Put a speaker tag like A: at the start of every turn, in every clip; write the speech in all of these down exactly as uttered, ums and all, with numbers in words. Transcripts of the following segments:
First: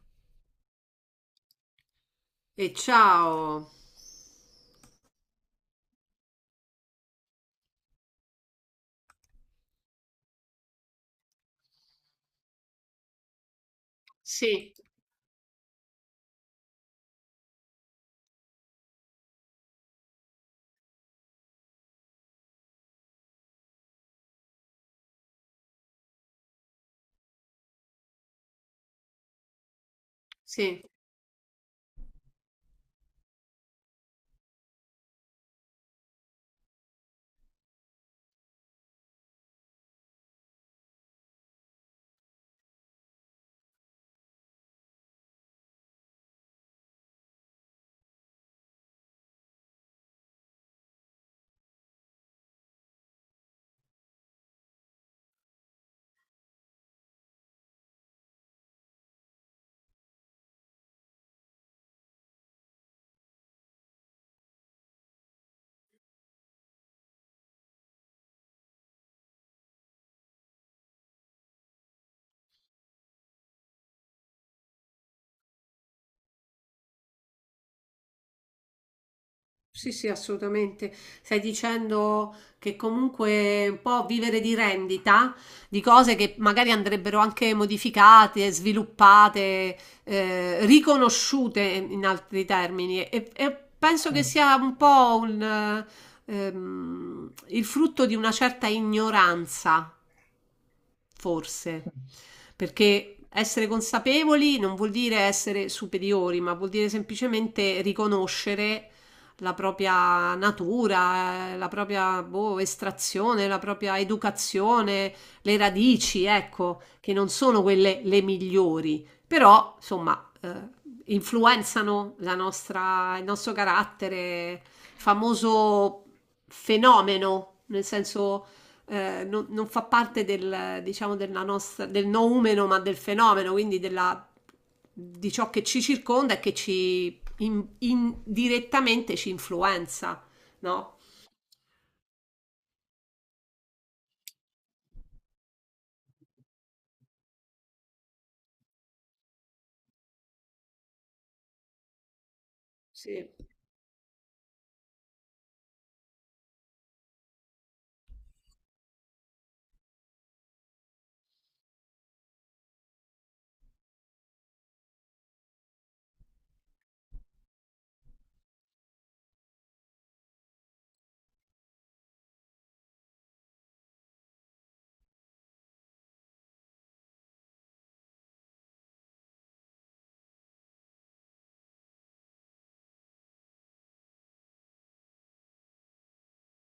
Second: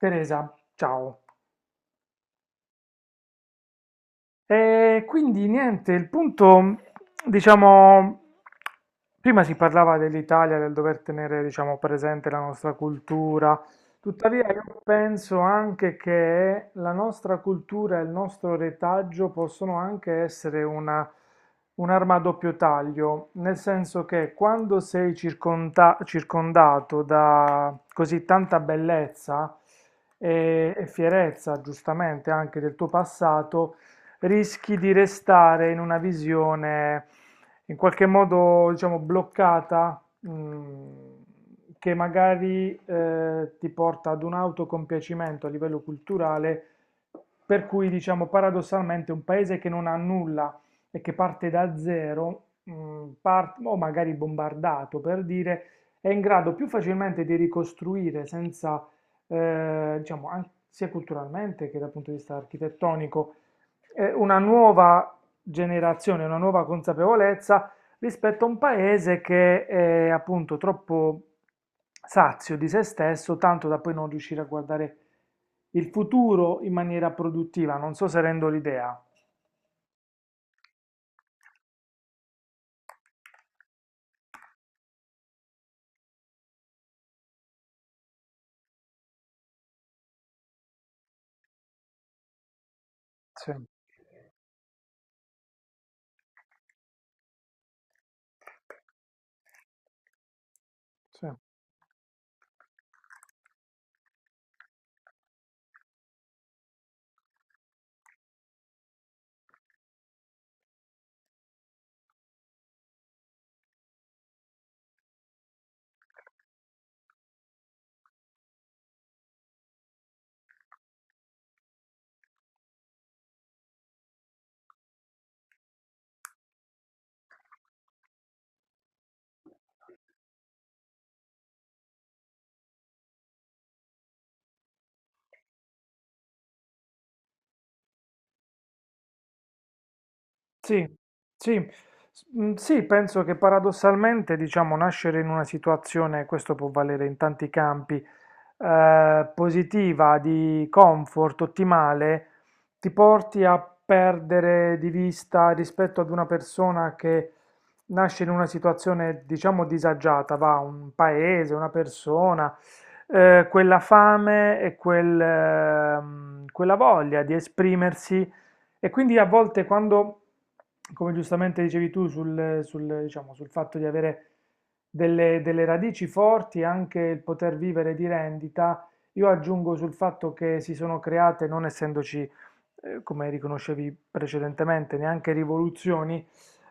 A: Teresa, ciao.
B: E ciao.
A: E quindi niente, il punto, diciamo, prima si parlava dell'Italia, del dover tenere, diciamo, presente la nostra cultura. Tuttavia
B: Sì,
A: io penso anche che la nostra cultura e il nostro retaggio possono anche essere una, un'arma a doppio taglio, nel senso che quando sei circonda- circondato da così tanta bellezza e
B: Sì,
A: e fierezza, giustamente, anche del tuo passato, rischi di restare in una visione in qualche modo, diciamo, bloccata, mm, che magari eh, ti porta ad un autocompiacimento a livello culturale, per cui, diciamo, paradossalmente un paese che non ha nulla e che parte da zero, mm, par- o magari bombardato per dire, è in grado più facilmente di ricostruire senza, eh, diciamo, an- sia culturalmente che dal punto di vista architettonico, eh, una nuova generazione, una nuova consapevolezza rispetto a un paese che è appunto troppo sazio di se stesso, tanto da poi non riuscire a guardare il futuro in maniera produttiva. Non so se rendo l'idea.
B: sì, sì, assolutamente. Stai dicendo che comunque un po' vivere di rendita di cose che magari andrebbero anche modificate, sviluppate, eh, riconosciute in altri termini. E,
A: Sì,
B: e penso che sia un po' un, eh, ehm, il frutto di una certa ignoranza.
A: sì.
B: Forse, perché essere consapevoli non vuol dire essere superiori, ma vuol dire semplicemente riconoscere la propria natura, eh, la propria boh, estrazione, la propria educazione, le radici, ecco, che non sono quelle le migliori, però insomma eh, influenzano la nostra, il nostro carattere, famoso fenomeno, nel senso eh, non, non fa parte del, diciamo, della nostra, del noumeno, ma del fenomeno, quindi della, di ciò che ci circonda e che ci in- indirettamente ci influenza,
A: Sì,
B: no?
A: sì, S- mm, sì, penso che paradossalmente, diciamo, nascere in una situazione, questo può valere in tanti campi, eh, positiva, di comfort, ottimale, ti
B: Sì,
A: porti a perdere di vista rispetto ad una persona che nasce in una situazione, diciamo, disagiata, va, un paese, una persona, eh, quella fame e quel, ehm, quella voglia di esprimersi. E quindi a volte quando, come giustamente dicevi tu, sul, sul, diciamo, sul fatto di avere delle, delle radici forti e anche il poter vivere di rendita, io aggiungo sul fatto che si sono create, non essendoci, eh, come riconoscevi precedentemente, neanche rivoluzioni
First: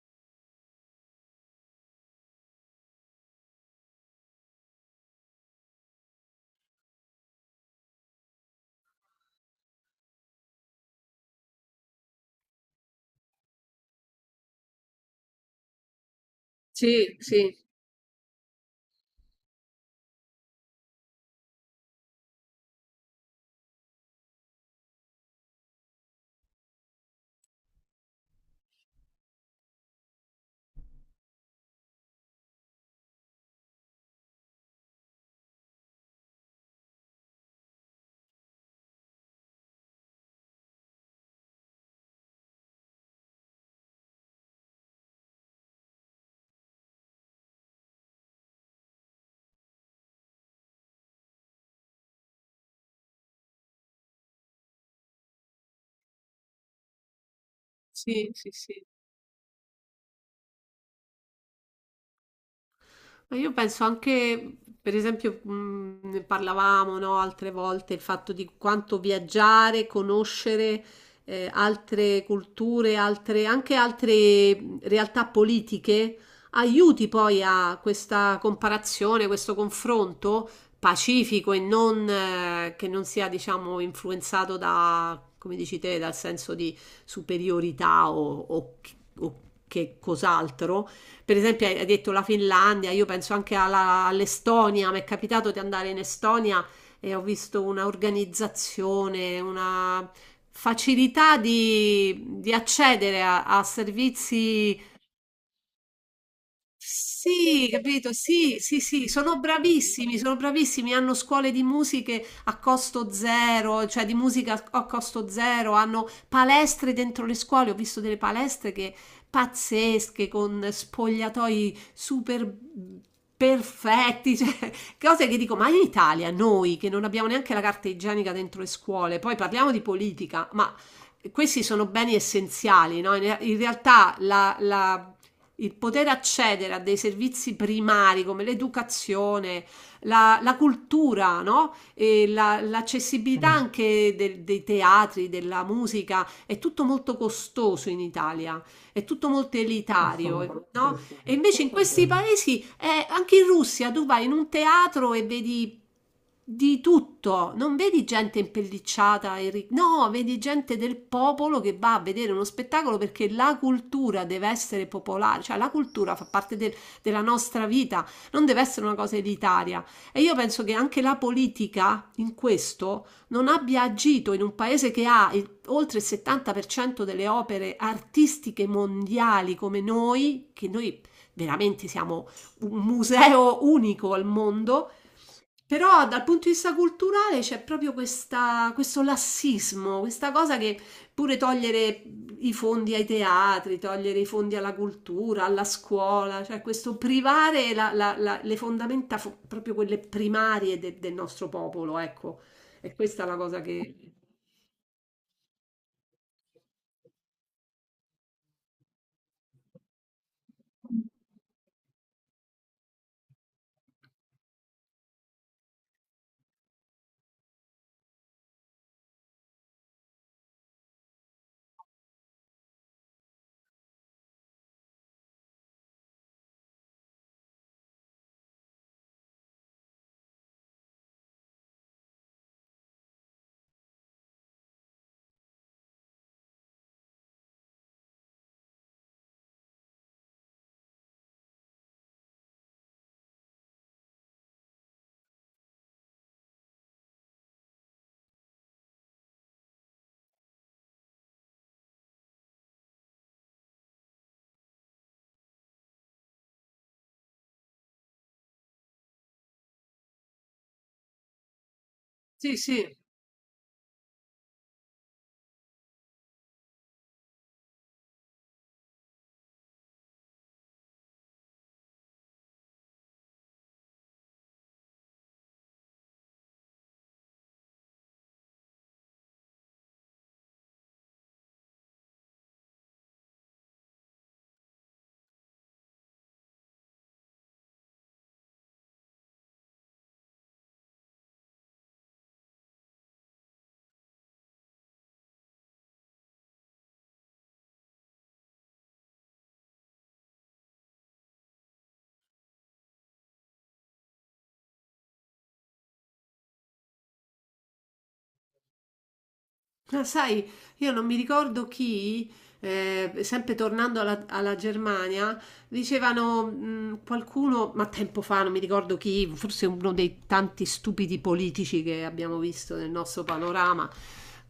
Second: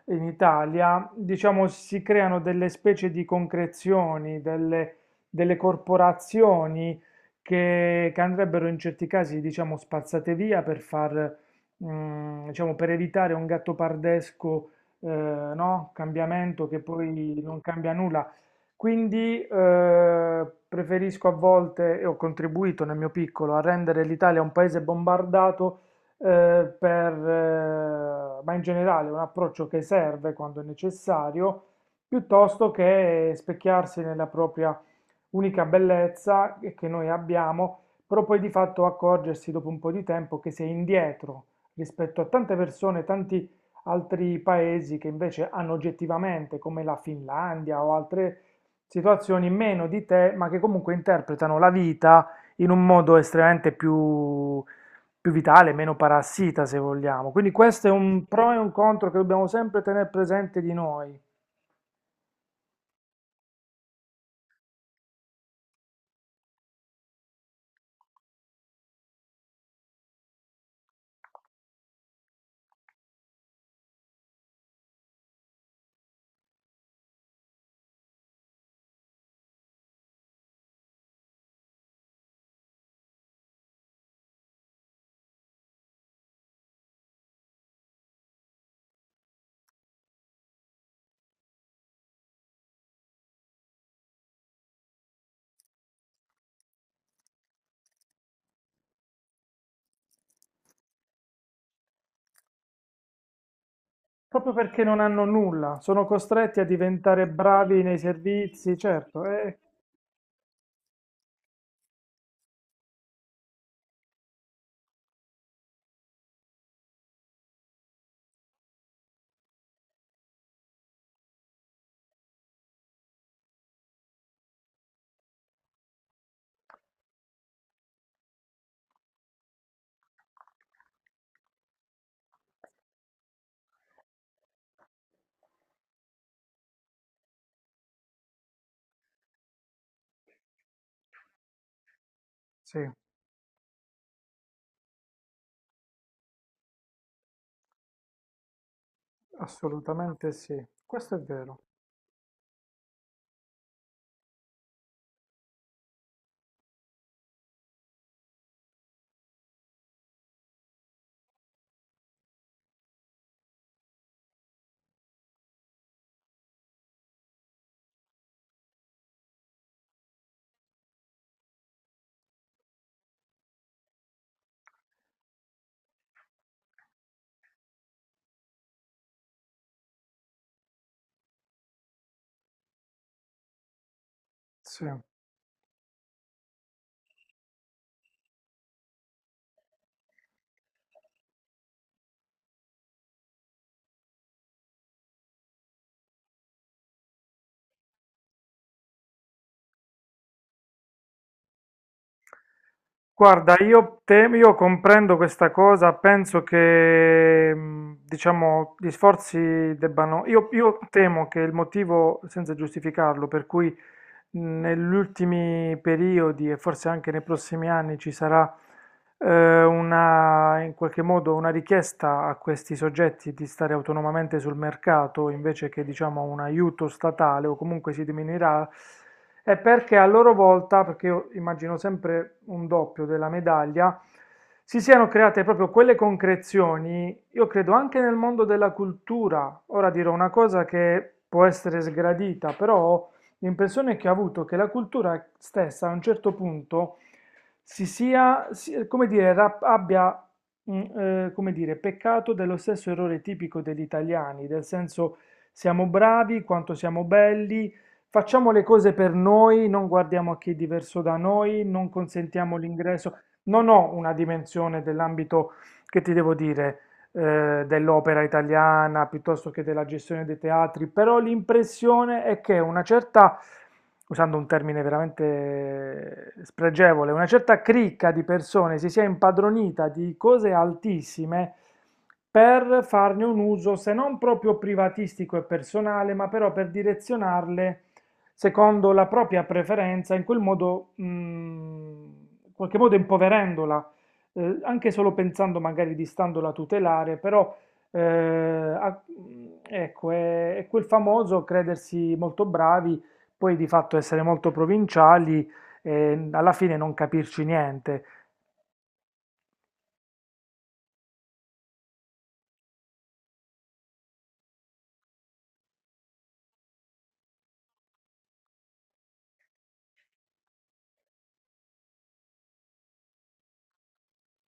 A: in Italia, diciamo, si creano delle specie di concrezioni, delle, delle corporazioni che, che andrebbero in certi casi, diciamo, spazzate via per far mm, diciamo, per evitare un gattopardesco, eh, no, cambiamento che
B: sì,
A: poi
B: sì,
A: non cambia nulla. Quindi eh, preferisco a volte, e ho contribuito nel mio piccolo, a rendere l'Italia un paese bombardato, eh, per, eh, ma in generale un approccio che serve quando è necessario, piuttosto che specchiarsi nella propria unica bellezza che noi abbiamo, però poi di fatto accorgersi dopo un po' di tempo che si è indietro rispetto a tante persone, tanti altri paesi che invece hanno oggettivamente, come la Finlandia o altre situazioni, meno di te, ma che comunque interpretano la vita in un modo estremamente più, più vitale, meno parassita, se vogliamo. Quindi questo è un
B: sì, sì,
A: pro e un
B: sì.
A: contro che dobbiamo sempre tenere presente di noi.
B: Ma io penso anche, per esempio, mh, ne parlavamo, no, altre volte, il fatto di quanto viaggiare, conoscere eh, altre culture, altre- anche altre mh, realtà politiche, aiuti poi a questa comparazione, questo confronto pacifico e non, eh, che non sia, diciamo, influenzato da, come dici te, dal senso di superiorità o o- o che cos'altro, per esempio hai hai detto la Finlandia, io penso anche alla- all'Estonia, mi è capitato di andare in Estonia e ho visto una organizzazione, una facilità di, di accedere a, a
A: Proprio
B: servizi,
A: perché non hanno nulla, sono costretti a diventare
B: sì,
A: bravi nei
B: capito? Sì,
A: servizi,
B: sì, sì,
A: certo,
B: sono
A: eh,
B: bravissimi, sono bravissimi, hanno scuole di musiche a costo zero, cioè di musica a a costo zero, hanno palestre dentro le scuole, ho visto delle palestre che pazzesche, con spogliatoi super perfetti, cioè, cose che dico, ma in Italia noi che non abbiamo neanche la carta igienica dentro le scuole, poi parliamo di politica, ma questi sono beni essenziali, no? In in realtà la la- il poter accedere a dei servizi primari come l'educazione, la, la cultura, no? E la-
A: sì,
B: l'accessibilità anche del- dei teatri, della musica, è tutto molto costoso in Italia, è tutto molto
A: assolutamente sì,
B: elitario, no?
A: questo è
B: E invece
A: vero,
B: in questi paesi, eh, anche in Russia, tu vai in un teatro e vedi di tutto, non vedi gente impellicciata, e ri- no, vedi gente del popolo che va a vedere uno spettacolo, perché la cultura deve essere popolare, cioè la cultura fa parte del- della nostra vita, non deve essere una cosa elitaria. E io penso che anche la politica in questo non abbia agito, in un paese che ha oltre il settanta per cento delle opere artistiche mondiali come noi, che noi veramente siamo un museo unico al
A: sì.
B: mondo, però dal punto di vista culturale c'è proprio questa- questo lassismo, questa cosa che pure togliere i fondi ai teatri, togliere i fondi alla cultura, alla scuola, cioè questo privare la- la- la- le fondamenta, fo- proprio quelle primarie de- del nostro popolo, ecco. E questa è la
A: Guarda,
B: cosa che...
A: io, te- io comprendo questa cosa, penso che mh, diciamo, gli sforzi debbano... Io, io temo che il motivo, senza giustificarlo, per cui negli ultimi periodi e forse anche nei prossimi anni ci sarà eh, una, in qualche modo una richiesta a questi soggetti di stare autonomamente sul mercato invece che, diciamo, un aiuto statale, o comunque si diminuirà, è perché a loro volta, perché io immagino sempre un doppio della medaglia, si siano create proprio quelle concrezioni, io credo anche nel mondo della cultura. Ora dirò una cosa che può essere sgradita, però l'impressione che ho avuto è che la cultura stessa a un certo punto si sia, si- come dire, rap- abbia, mm, eh, come dire, peccato dello stesso errore tipico degli italiani, del senso siamo bravi, quanto siamo belli, facciamo le cose per noi, non guardiamo a chi è diverso da noi, non consentiamo
B: Sì, sì.
A: l'ingresso. Non ho una dimensione dell'ambito che ti devo dire, eh, dell'opera italiana piuttosto che della gestione dei teatri, però l'impressione è che una certa, usando un termine veramente spregevole, una certa cricca di persone si sia impadronita di cose altissime per farne un uso se non proprio privatistico e personale, ma però per direzionarle secondo la propria preferenza, in quel modo, mh, in qualche modo impoverendola, eh, anche solo pensando magari di standola a tutelare, però eh, a- ecco, è, è quel famoso credersi molto bravi, poi di fatto essere molto provinciali e alla fine non capirci niente.
B: Ma sai, io non mi ricordo chi, eh, sempre tornando alla, alla Germania, dicevano, mh, qualcuno, ma tempo fa, non mi ricordo chi, forse uno dei tanti stupidi politici che abbiamo visto nel nostro panorama,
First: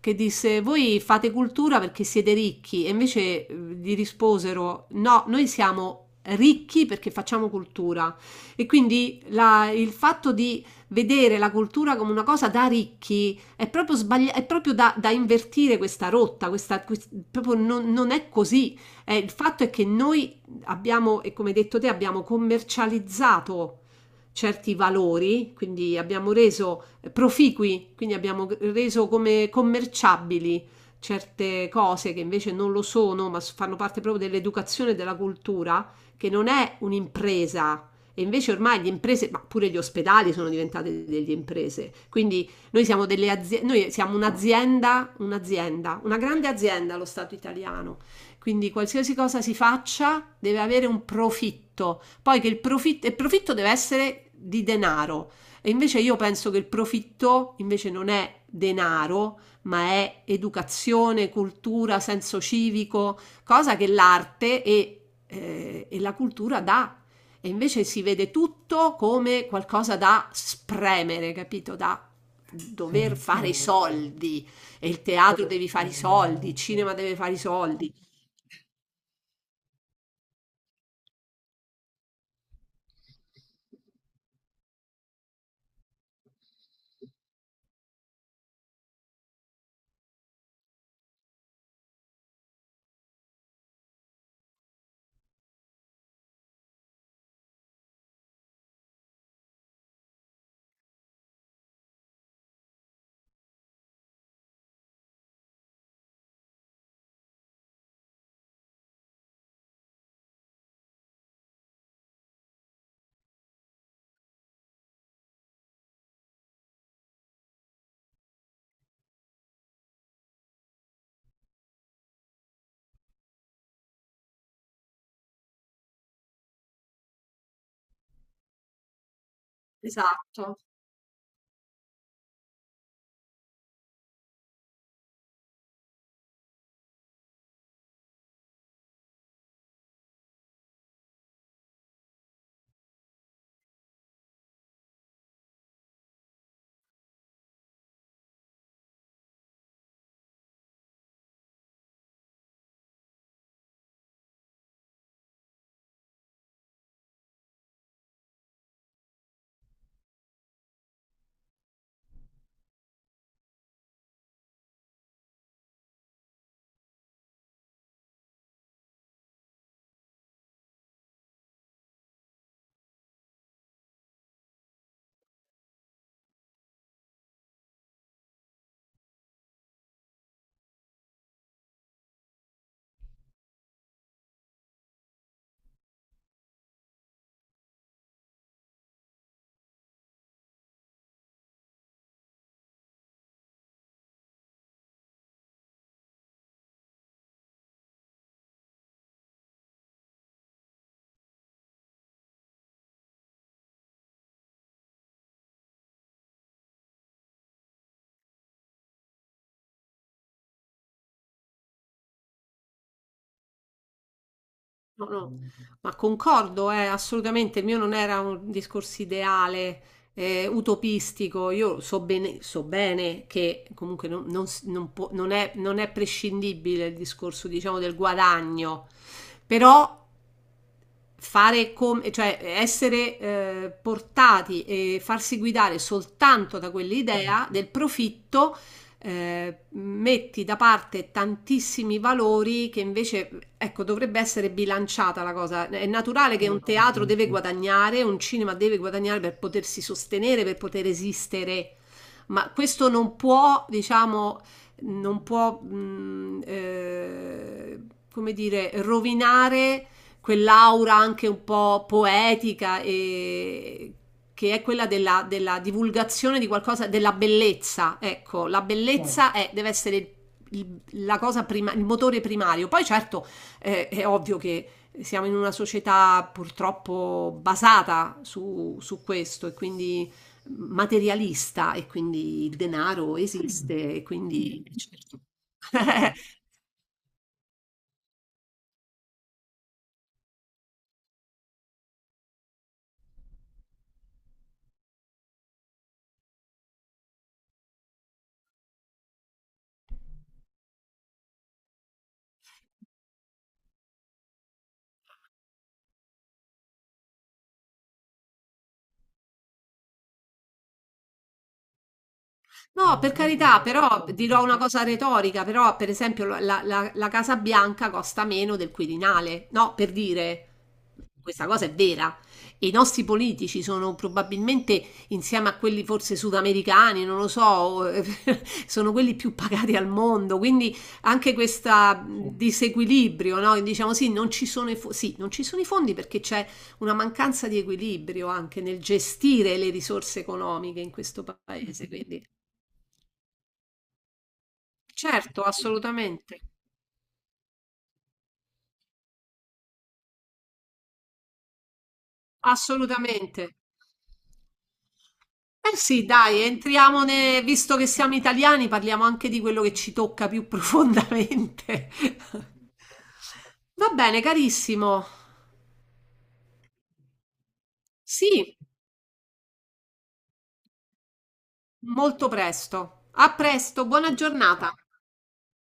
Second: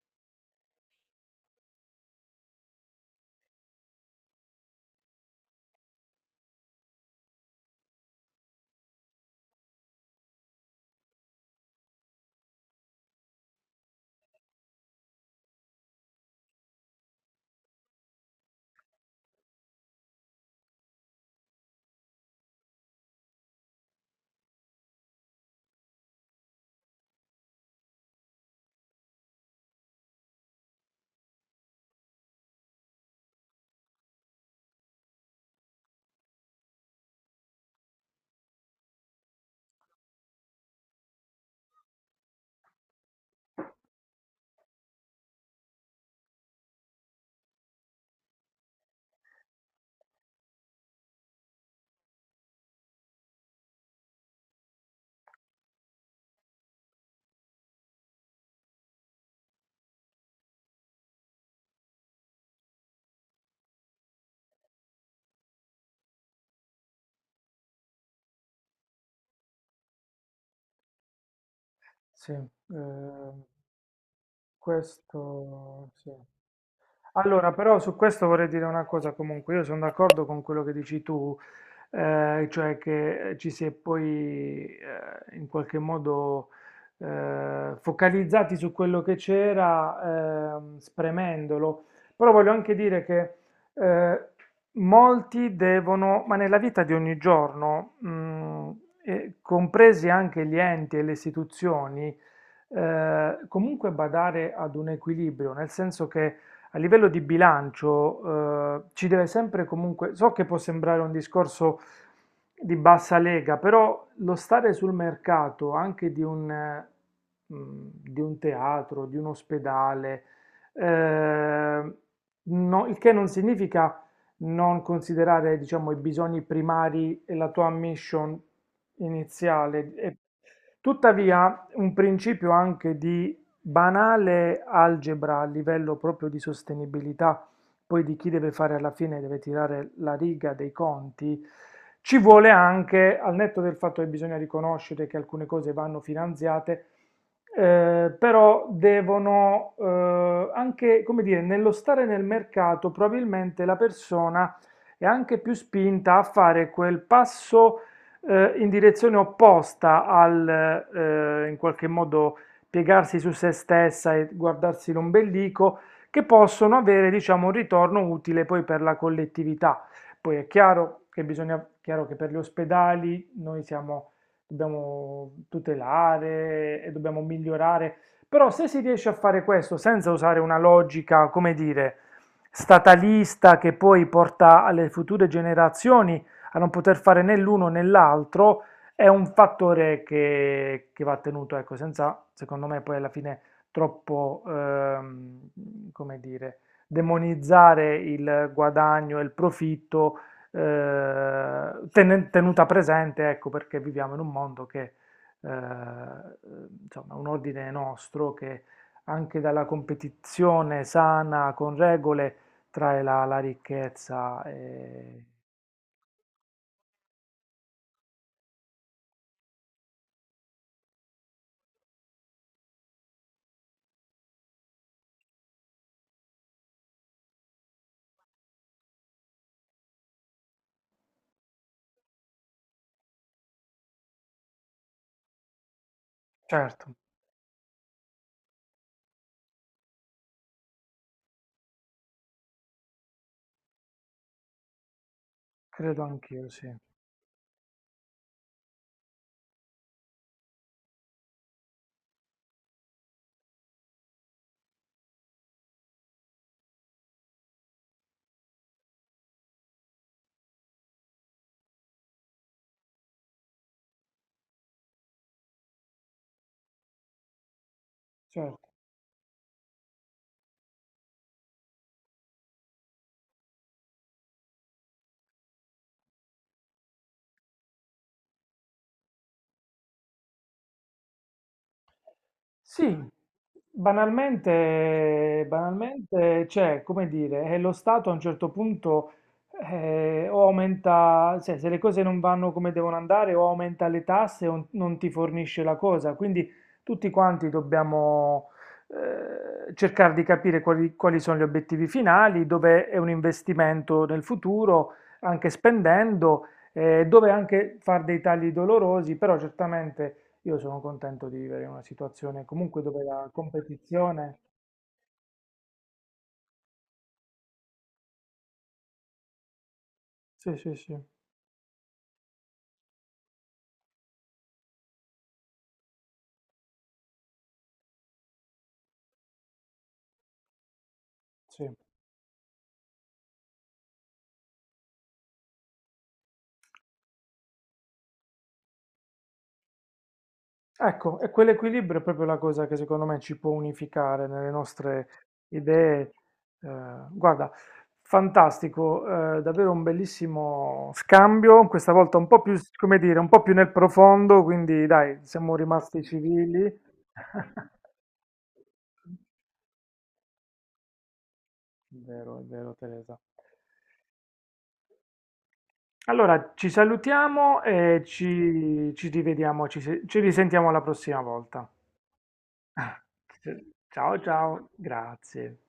B: che disse: "Voi fate cultura perché siete ricchi", e invece eh, gli risposero: "No, noi siamo ricchi perché facciamo cultura". E quindi la- il fatto di vedere la cultura come una cosa da ricchi è proprio, sbagli- è proprio da, da invertire, questa rotta, questa, quest- proprio non, non è così. Eh, il fatto è che noi abbiamo, e come hai detto te, abbiamo commercializzato certi valori, quindi abbiamo reso proficui, quindi abbiamo reso come commerciabili certe cose che invece non lo sono, ma fanno parte proprio dell'educazione e della cultura, che non è un'impresa. E invece ormai le imprese, ma pure gli ospedali sono diventate delle imprese. Quindi noi siamo delle aziende, noi siamo un'azienda, un'azienda, una grande azienda, lo Stato italiano. Quindi qualsiasi cosa si faccia deve avere un profitto. Poi che il profitto, il profitto deve essere di denaro. E invece io penso che il profitto invece non è denaro, ma è educazione, cultura, senso civico, cosa che l'arte e, eh, e la cultura dà. E invece si vede tutto come qualcosa da spremere, capito? Da
A: Sì,
B: dover
A: eh,
B: fare i soldi, e il teatro devi
A: questo
B: fare i
A: sì.
B: soldi, il cinema deve fare i
A: Allora, però
B: soldi.
A: su questo vorrei dire una cosa, comunque io sono d'accordo con quello che dici tu, eh, cioè che eh, ci si è poi eh, in qualche modo eh, focalizzati su quello che c'era, ehm, spremendolo, però voglio anche dire che eh, molti devono, ma nella vita di ogni giorno, mm, e compresi anche gli enti e le istituzioni, eh, comunque badare ad un equilibrio, nel senso che a livello di bilancio, eh, ci deve sempre comunque, so che può sembrare un discorso di bassa lega, però lo stare sul mercato anche di un, eh, mh, di un teatro, di un ospedale, eh, no- il che non significa non considerare, diciamo, i bisogni primari e la tua mission iniziale. E
B: Esatto.
A: tuttavia, un principio anche di banale algebra a livello proprio di sostenibilità, poi di chi deve fare alla fine, deve tirare la riga dei conti, ci vuole anche, al netto del fatto che bisogna riconoscere che alcune cose vanno finanziate, eh, però devono, eh, anche, come dire, nello stare nel mercato, probabilmente la persona è anche più spinta a fare quel passo eh, in direzione opposta al, eh, in qualche modo, piegarsi su se stessa e guardarsi l'ombelico, che possono avere, diciamo, un ritorno utile poi per la collettività. Poi è chiaro che bisogna, chiaro che per gli ospedali noi siamo, dobbiamo tutelare e dobbiamo migliorare, però se si riesce a fare questo senza usare una logica, come dire, statalista che poi porta alle future generazioni a non poter fare né l'uno né l'altro, è un fattore che, che va tenuto, ecco, senza, secondo me, poi alla fine troppo, ehm, come dire, demonizzare il guadagno e il profitto, eh, tenen- tenuta presente, ecco, perché viviamo in un mondo che, eh, insomma, un ordine nostro che anche dalla competizione sana, con regole, trae la, la ricchezza
B: No,
A: e...
B: no, ma concordo, eh, assolutamente, il mio non era un discorso ideale, eh, utopistico, io so bene, so bene che comunque non, non s- non può- non è, non è prescindibile il discorso, diciamo, del guadagno, però fare come, cioè essere eh, portati e farsi guidare soltanto da
A: Certo.
B: quell'idea del profitto, eh, metti da parte tantissimi valori che invece, ecco, dovrebbe essere bilanciata la cosa. È
A: Credo
B: naturale
A: anch'io,
B: che un
A: sì,
B: teatro deve guadagnare, un cinema deve guadagnare per potersi sostenere, per poter esistere, ma questo non può, diciamo, non può, mh, eh, come dire, rovinare quell'aura anche un po' poetica e che è quella della, della divulgazione di qualcosa, della bellezza. Ecco,
A: certo.
B: la bellezza è- deve essere il- il, la cosa prima, il motore primario. Poi certo eh, è ovvio che siamo in una società purtroppo basata su, su questo e quindi materialista e quindi il
A: Sì,
B: denaro esiste e quindi... Certo.
A: banalmente, banalmente, cioè, come dire, eh, lo Stato a un certo punto eh, o aumenta, cioè, se le cose non vanno come devono andare, o aumenta le tasse o non ti fornisce la cosa. Quindi tutti quanti dobbiamo eh, cercare di capire quali, quali sono gli obiettivi finali, dove è un investimento nel futuro, anche spendendo, eh, dove anche fare dei tagli dolorosi, però certamente io sono contento di vivere in una situazione comunque
B: No,
A: dove
B: per
A: la
B: carità, però
A: competizione...
B: dirò una cosa retorica, però per esempio la, la- la Casa Bianca costa meno del Quirinale, no, per dire,
A: Sì, sì, sì,
B: questa cosa è vera. E i nostri politici sono probabilmente, insieme a quelli forse sudamericani, non lo so, sono quelli più pagati al mondo, quindi anche
A: sì.
B: questo disequilibrio, no? Diciamo sì, non ci sono i fo- sì, non ci sono i fondi perché c'è una mancanza di equilibrio anche nel gestire le risorse economiche in
A: Ecco,
B: questo
A: e
B: paese,
A: quell'equilibrio è
B: quindi...
A: proprio la cosa che secondo me ci può unificare nelle nostre
B: Certo,
A: idee.
B: assolutamente,
A: Eh, guarda, fantastico, eh, davvero un bellissimo scambio, questa volta un po' più, come dire, un po' più
B: assolutamente.
A: nel profondo, quindi dai, siamo
B: Eh
A: rimasti
B: sì, dai,
A: civili.
B: entriamo ne- visto che siamo italiani, parliamo anche di quello che ci tocca più profondamente.
A: Vero, è vero, Teresa.
B: Va bene, carissimo.
A: Allora, ci salutiamo e
B: Sì,
A: ci, ci rivediamo, ci, se- ci risentiamo la prossima volta.
B: molto presto. A presto, buona
A: Ciao ciao,
B: giornata.
A: grazie.